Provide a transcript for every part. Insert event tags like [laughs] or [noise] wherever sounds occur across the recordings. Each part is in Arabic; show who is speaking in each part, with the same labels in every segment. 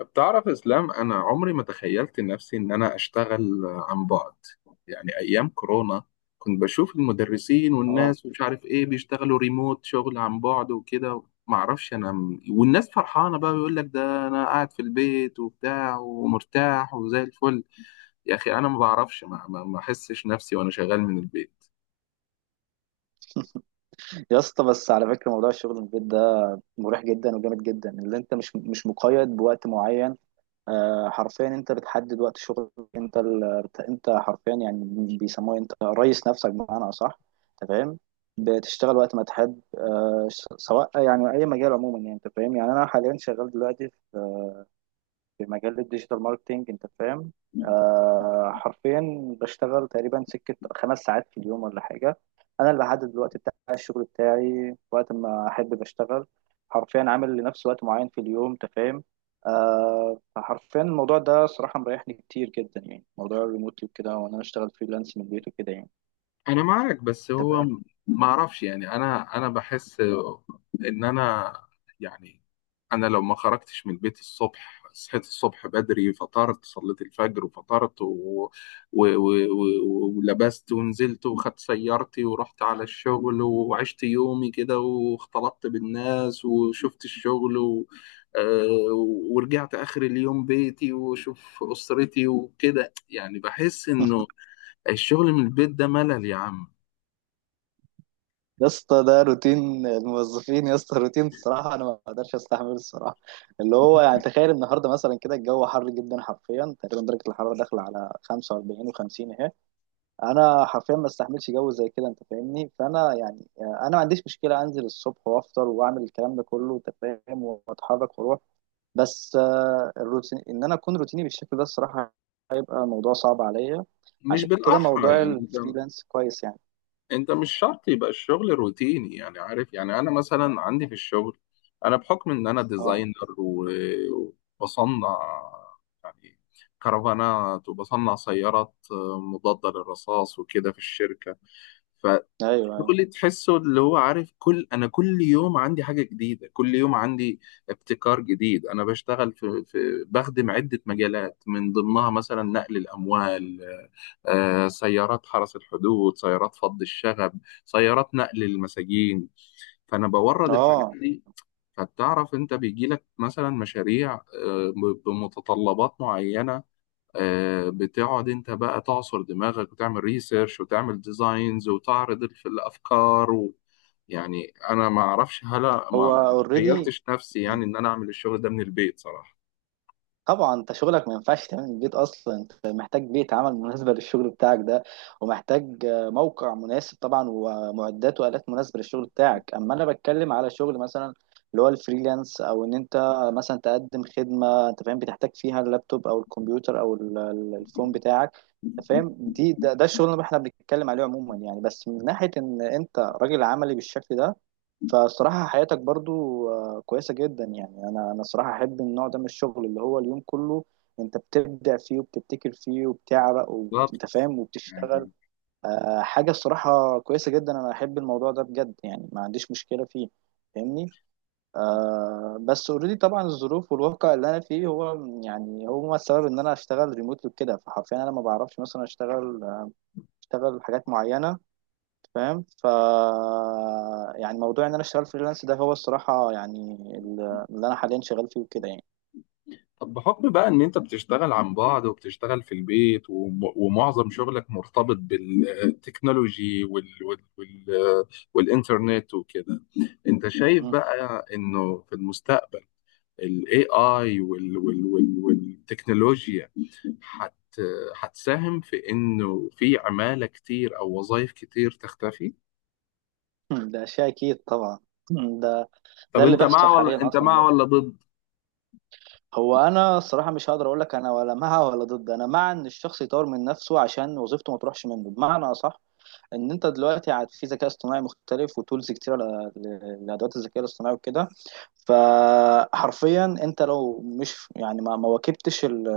Speaker 1: بتعرف اسلام؟ انا عمري ما تخيلت نفسي ان انا اشتغل عن بعد. يعني ايام كورونا كنت بشوف المدرسين
Speaker 2: اه
Speaker 1: والناس ومش عارف ايه بيشتغلوا ريموت شغل عن بعد وكده، ما اعرفش انا، والناس فرحانه بقى، بيقول لك ده انا قاعد في البيت وبتاع ومرتاح وزي الفل. يا اخي انا ما بعرفش، ما احسش نفسي وانا شغال من البيت.
Speaker 2: يا اسطى، بس على فكره موضوع الشغل من البيت ده مريح جدا وجامد جدا. اللي انت مش مقيد بوقت معين. حرفيا انت بتحدد وقت شغلك. انت ال... انت حرفيا يعني بيسموه انت رئيس نفسك بمعنى اصح، انت فاهم. بتشتغل وقت ما تحب سواء يعني اي مجال عموما، يعني انت فاهم. يعني انا حاليا شغال دلوقتي في مجال الديجيتال ماركتينج، انت فاهم. حرفيا بشتغل تقريبا سكة خمس ساعات في اليوم ولا حاجة. انا اللي بحدد الوقت بتاع الشغل بتاعي، وقت ما احب بشتغل. حرفيا عامل لنفسي وقت معين في اليوم، انت فاهم. فحرفيا الموضوع ده صراحة مريحني كتير جدا، يعني موضوع الريموتلي وكده، وانا بشتغل فريلانس من البيت وكده يعني،
Speaker 1: انا معاك، بس
Speaker 2: انت
Speaker 1: هو
Speaker 2: فاهم.
Speaker 1: ما اعرفش يعني، انا بحس ان انا، يعني انا لو ما خرجتش من البيت الصبح، صحيت الصبح بدري، فطرت، صليت الفجر وفطرت ولبست ونزلت وخدت سيارتي ورحت على الشغل وعشت يومي كده واختلطت بالناس وشفت الشغل و... آه، ورجعت آخر اليوم بيتي وشوف أسرتي وكده، يعني بحس إنه الشغل من البيت ده ملل يا عم.
Speaker 2: يا اسطى، ده روتين الموظفين يا اسطى، روتين الصراحه انا ما اقدرش استحمله الصراحه. اللي هو يعني تخيل النهارده مثلا كده الجو حر جدا، حرفيا تقريبا درجه الحراره داخله على 45 و50 اهي. انا حرفيا ما استحملش جو زي كده، انت فاهمني. فانا يعني انا ما عنديش مشكله انزل الصبح وافطر واعمل الكلام ده كله، انت فاهم واتحرك واروح. بس الروتين ان انا اكون روتيني بالشكل ده، الصراحه هيبقى موضوع صعب عليا.
Speaker 1: مش
Speaker 2: عشان كده
Speaker 1: بالاحرى
Speaker 2: موضوع
Speaker 1: يعني انت،
Speaker 2: الفريلانس كويس يعني.
Speaker 1: مش شرط يبقى الشغل روتيني، يعني عارف، يعني انا مثلا عندي في الشغل، انا بحكم ان انا
Speaker 2: اه،
Speaker 1: ديزاينر وبصنع يعني كرفانات، وبصنع سيارات مضادة للرصاص وكده في الشركة ف...
Speaker 2: ايوه، ايوه،
Speaker 1: دول تحسه اللي هو عارف، كل، انا كل يوم عندي حاجه جديده، كل يوم عندي ابتكار جديد. انا بشتغل في, في بخدم عده مجالات، من ضمنها مثلا نقل الاموال، سيارات حرس الحدود، سيارات فض الشغب، سيارات نقل المساجين. فانا بورد الحاجات
Speaker 2: اه،
Speaker 1: دي، فتعرف انت بيجي لك مثلا مشاريع بمتطلبات معينه، بتقعد انت بقى تعصر دماغك وتعمل ريسيرش وتعمل ديزاينز وتعرض الافكار. يعني انا ما اعرفش، هلا ما
Speaker 2: هو
Speaker 1: ما
Speaker 2: اوريدي
Speaker 1: تخيلتش نفسي
Speaker 2: يعني.
Speaker 1: يعني ان انا اعمل الشغل ده من البيت صراحه.
Speaker 2: طبعا انت شغلك ما ينفعش تعمل من البيت اصلا، انت محتاج بيئه عمل مناسبه للشغل بتاعك ده، ومحتاج موقع مناسب طبعا، ومعدات والات مناسبه للشغل بتاعك. اما انا بتكلم على شغل مثلا اللي هو الفريلانس، او ان انت مثلا تقدم خدمه انت فاهم، بتحتاج فيها اللابتوب او الكمبيوتر او الفون بتاعك، انت فاهم. ده الشغل اللي احنا بنتكلم عليه عموما يعني، بس من ناحيه ان انت راجل عملي بالشكل ده، فالصراحة حياتك برضو كويسة جدا. يعني أنا صراحة أحب النوع ده من الشغل، اللي هو اليوم كله أنت بتبدع فيه وبتبتكر فيه وبتعرق
Speaker 1: بالظبط،
Speaker 2: وأنت فاهم وبتشتغل.
Speaker 1: يعني،
Speaker 2: حاجة الصراحة كويسة جدا، أنا أحب الموضوع ده بجد يعني، ما عنديش مشكلة فيه، فاهمني. بس اوريدي طبعا الظروف والواقع اللي أنا فيه هو يعني هو السبب إن أنا أشتغل ريموتلي وكده. فحرفيا أنا ما بعرفش مثلا أشتغل حاجات معينة، فاهم. يعني موضوع ان انا اشتغل فريلانس ده هو الصراحه يعني اللي انا حاليا شغال فيه وكده يعني.
Speaker 1: طب بحكم بقى ان انت بتشتغل عن بعد وبتشتغل في البيت ومعظم شغلك مرتبط بالتكنولوجي والانترنت وكده، انت شايف
Speaker 2: مم.
Speaker 1: بقى انه في المستقبل الاي اي والتكنولوجيا حت هتساهم في انه في عمالة كتير او وظائف كتير تختفي؟
Speaker 2: [laughs] ده شيء اكيد طبعا. مم. ده
Speaker 1: طب
Speaker 2: ده اللي
Speaker 1: انت
Speaker 2: بيحصل
Speaker 1: مع ولا
Speaker 2: حاليا
Speaker 1: انت
Speaker 2: اصلا
Speaker 1: مع
Speaker 2: دلوقتي.
Speaker 1: ولا ضد؟
Speaker 2: هو انا الصراحه مش هقدر اقول لك انا ولا مع ولا ضد. انا مع ان الشخص يطور من نفسه عشان وظيفته ما تروحش منه بمعنى اصح، ان انت دلوقتي عاد في ذكاء اصطناعي مختلف وتولز كتيره لادوات الذكاء الاصطناعي وكده. فحرفيا انت لو مش يعني ما واكبتش ال-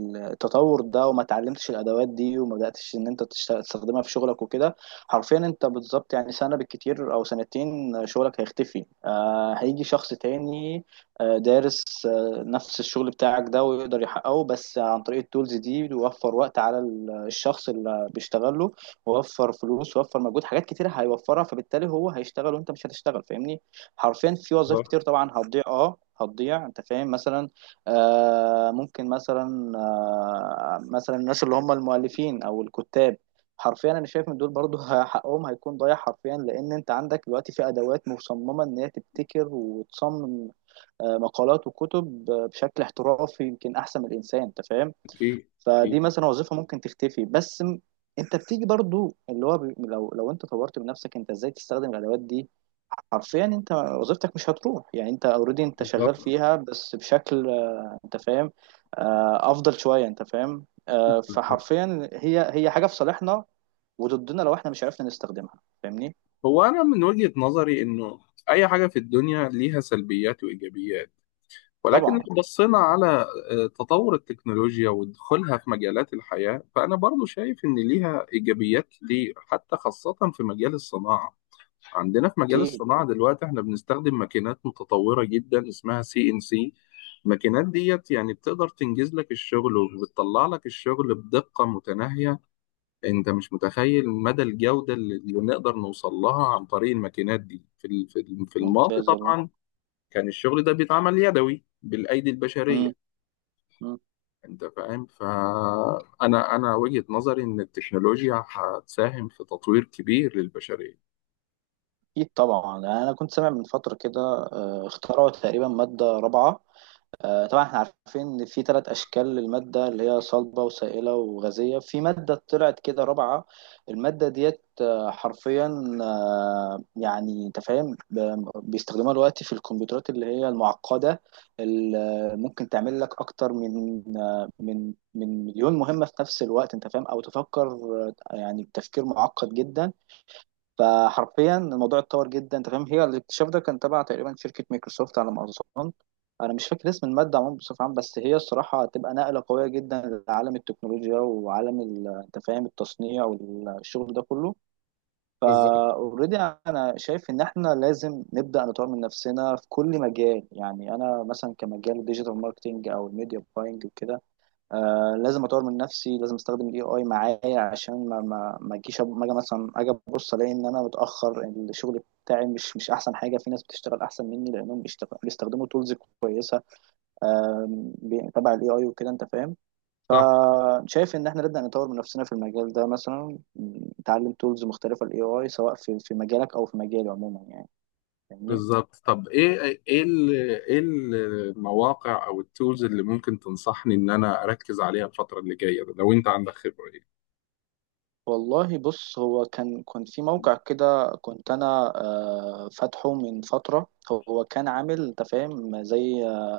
Speaker 2: ال- التطور ده، وما اتعلمتش الادوات دي، وما بداتش ان انت تستخدمها في شغلك وكده، حرفيا انت بالظبط يعني سنه بالكتير او سنتين شغلك هيختفي. هيجي شخص تاني دارس نفس الشغل بتاعك ده، ويقدر يحققه بس عن طريق التولز دي. بيوفر وقت على الشخص اللي بيشتغله، وفر فلوس، وفر مجهود، حاجات كتير هيوفرها. فبالتالي هو هيشتغل وانت مش هتشتغل، فاهمني. حرفيا في وظائف
Speaker 1: بالظبط.
Speaker 2: كتير طبعا هتضيع، اه هتضيع، انت فاهم. مثلا آه ممكن مثلا آه مثلا الناس اللي هم المؤلفين او الكتاب، حرفيا انا شايف ان دول برضو حقهم هيكون ضايع. حرفيا لان انت عندك دلوقتي في ادوات مصممه ان هي تبتكر وتصمم مقالات وكتب بشكل احترافي، يمكن احسن من الانسان، انت فاهم.
Speaker 1: اكيد،
Speaker 2: فدي
Speaker 1: اكيد.
Speaker 2: مثلا وظيفة ممكن تختفي. انت بتيجي برضو اللي هو لو انت طورت من نفسك انت ازاي تستخدم الادوات دي، حرفيا انت وظيفتك مش هتروح. يعني انت اوريدي انت شغال
Speaker 1: بالظبط،
Speaker 2: فيها، بس بشكل انت فاهم افضل شوية، انت فاهم.
Speaker 1: بالظبط.
Speaker 2: فحرفيا هي حاجة في صالحنا وضدنا لو احنا مش عرفنا نستخدمها، فاهمني.
Speaker 1: هو انا من وجهة نظري، انه اي حاجة في الدنيا ليها سلبيات وايجابيات، ولكن
Speaker 2: طبعا.
Speaker 1: لو بصينا على تطور التكنولوجيا ودخولها في مجالات الحياة، فأنا برضو شايف إن ليها إيجابيات كتير، حتى خاصة في مجال الصناعة. عندنا في مجال
Speaker 2: اكيد.
Speaker 1: الصناعة دلوقتي احنا بنستخدم ماكينات متطورة جدا اسمها CNC. الماكينات ديت يعني بتقدر تنجز لك الشغل وبتطلع لك الشغل بدقة متناهية، انت مش متخيل مدى الجودة اللي نقدر نوصل لها عن طريق الماكينات دي. في الماضي
Speaker 2: ممتاز والله.
Speaker 1: طبعا كان الشغل ده بيتعمل يدوي بالأيدي
Speaker 2: امم
Speaker 1: البشرية،
Speaker 2: أمم.
Speaker 1: انت فاهم. فأنا، وجهة نظري إن التكنولوجيا هتساهم في تطوير كبير للبشرية.
Speaker 2: اكيد طبعا، يعني انا كنت سامع من فترة كده اخترعوا تقريبا مادة رابعة. طبعا احنا عارفين ان في ثلاث اشكال للماده اللي هي صلبه وسائله وغازيه، في ماده طلعت كده رابعه. الماده ديت آه، حرفيا آه، يعني انت فاهم، بيستخدموها دلوقتي في الكمبيوترات اللي هي المعقده، اللي ممكن تعمل لك اكتر من مليون مهمه في نفس الوقت، انت فاهم. او تفكر يعني بتفكير معقد جدا. فحرفيا الموضوع اتطور جدا، انت فاهم. هي الاكتشاف ده كان تبع تقريبا شركه مايكروسوفت على ما اظن. انا مش فاكر اسم الماده عموما بصفه عامه، بس هي الصراحه هتبقى نقله قويه جدا لعالم التكنولوجيا وعالم انت فاهم التصنيع والشغل ده كله.
Speaker 1: بالظبط.
Speaker 2: فاوريدي انا شايف ان احنا لازم نبدا نطور من نفسنا في كل مجال، يعني انا مثلا كمجال ديجيتال ماركتنج او الميديا باينج وكده. لازم اطور من نفسي، لازم استخدم الاي اي معايا عشان ما اجي مثلا، اجي ابص الاقي ان انا متاخر، الشغل بتاعي مش احسن حاجه، في ناس بتشتغل احسن مني لانهم بيستخدموا تولز كويسه تبع الاي اي وكده، انت فاهم.
Speaker 1: صح.
Speaker 2: فشايف ان احنا نبدا نطور من نفسنا في المجال ده، مثلا نتعلم تولز مختلفه الاي اي، سواء في مجالك او في مجالي عموما يعني، فاهمني.
Speaker 1: بالظبط. طب ايه، ايه ال- ايه المواقع او التولز اللي ممكن تنصحني ان انا اركز عليها الفتره اللي جايه، لو انت عندك خبره؟ ايه.
Speaker 2: والله بص، هو كان كنت في موقع كده كنت انا فاتحه من فتره. هو كان عامل انت فاهم زي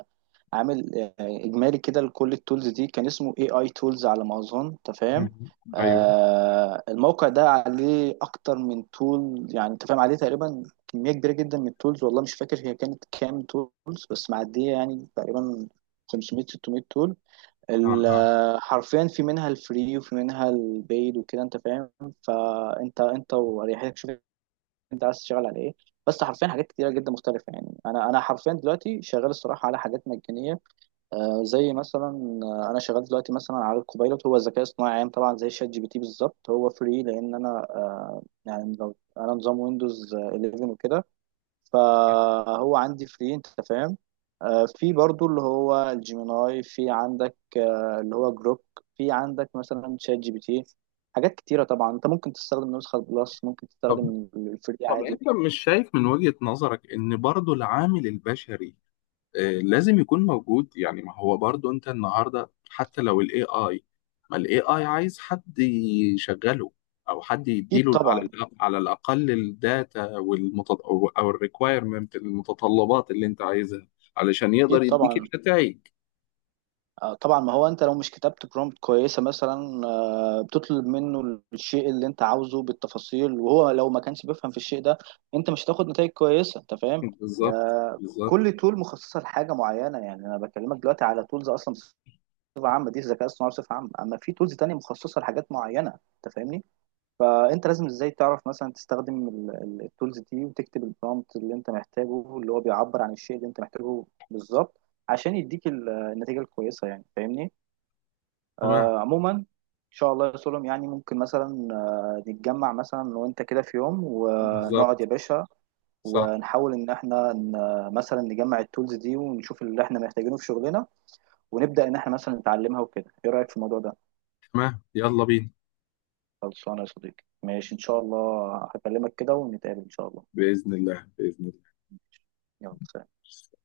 Speaker 2: عامل اجمالي كده لكل التولز دي، كان اسمه اي اي تولز على ما اظن، انت فاهم.
Speaker 1: مم. ايوه.
Speaker 2: الموقع ده عليه اكتر من تول، يعني انت فاهم، عليه تقريبا كميه كبيره جدا من التولز. والله مش فاكر هي كانت كام تولز، بس معديه يعني تقريبا 500 600 تول.
Speaker 1: اه. آه.
Speaker 2: حرفيا في منها الفري وفي منها البيد وكده، انت فاهم. فانت واريحيتك، شوف انت عايز تشتغل على ايه. بس حرفيا حاجات كتيره جدا مختلفه، يعني انا حرفيا دلوقتي شغال الصراحه على حاجات مجانيه. زي مثلا انا شغال دلوقتي مثلا على الكوبايلوت، هو ذكاء اصطناعي عام طبعا زي شات جي بي تي بالظبط. هو فري، لان انا انا نظام ويندوز 11 وكده، فهو عندي فري، انت فاهم. في برضو اللي هو الجيميناي، في عندك اللي هو جروك، في عندك مثلا شات جي بي تي. حاجات كتيرة طبعا، انت ممكن تستخدم نسخة بلس، ممكن
Speaker 1: طب،
Speaker 2: تستخدم الفري عادي.
Speaker 1: انت مش شايف من وجهه نظرك ان برضو العامل البشري، لازم يكون موجود؟ يعني ما هو برضو، انت النهارده حتى لو الاي اي، ما الاي اي عايز حد يشغله، او حد
Speaker 2: اكيد
Speaker 1: يديله على
Speaker 2: طبعا.
Speaker 1: على الاقل الداتا، او أو الريكوايرمنت، المتطلبات اللي انت عايزها علشان
Speaker 2: اكيد
Speaker 1: يقدر يديك
Speaker 2: طبعا.
Speaker 1: النتائج.
Speaker 2: طبعا ما هو انت لو مش كتبت برومبت كويسة مثلا بتطلب منه الشيء اللي انت عاوزه بالتفاصيل، وهو لو ما كانش بيفهم في الشيء ده، انت مش هتاخد نتائج كويسه، انت فاهم.
Speaker 1: بالظبط، بالظبط.
Speaker 2: كل تول مخصصه لحاجه معينه، يعني انا بكلمك دلوقتي على تولز اصلا بصفه عامه دي الذكاء الصناعي بصفه عامه، اما في تولز تانية مخصصه لحاجات معينه، انت فاهمني. فانت لازم ازاي تعرف مثلا تستخدم التولز دي وتكتب البرومبت اللي انت محتاجه، اللي هو بيعبر عن الشيء اللي انت محتاجه بالظبط، عشان يديك النتيجه الكويسه، يعني فاهمني.
Speaker 1: تمام.
Speaker 2: عموما ان شاء الله يا سلم، يعني ممكن مثلا نتجمع مثلا أنا وانت كده في يوم ونقعد يا
Speaker 1: بالظبط.
Speaker 2: باشا،
Speaker 1: صح.
Speaker 2: ونحاول ان احنا مثلا نجمع التولز دي ونشوف اللي احنا محتاجينه في شغلنا، ونبدأ ان احنا مثلا نتعلمها وكده. ايه رأيك في الموضوع ده؟
Speaker 1: تمام، يلا بينا.
Speaker 2: خلصانه يا صديقي، ماشي ان شاء الله، هكلمك كده ونتقابل ان شاء الله،
Speaker 1: باذن الله، باذن
Speaker 2: يلا سلام.
Speaker 1: الله.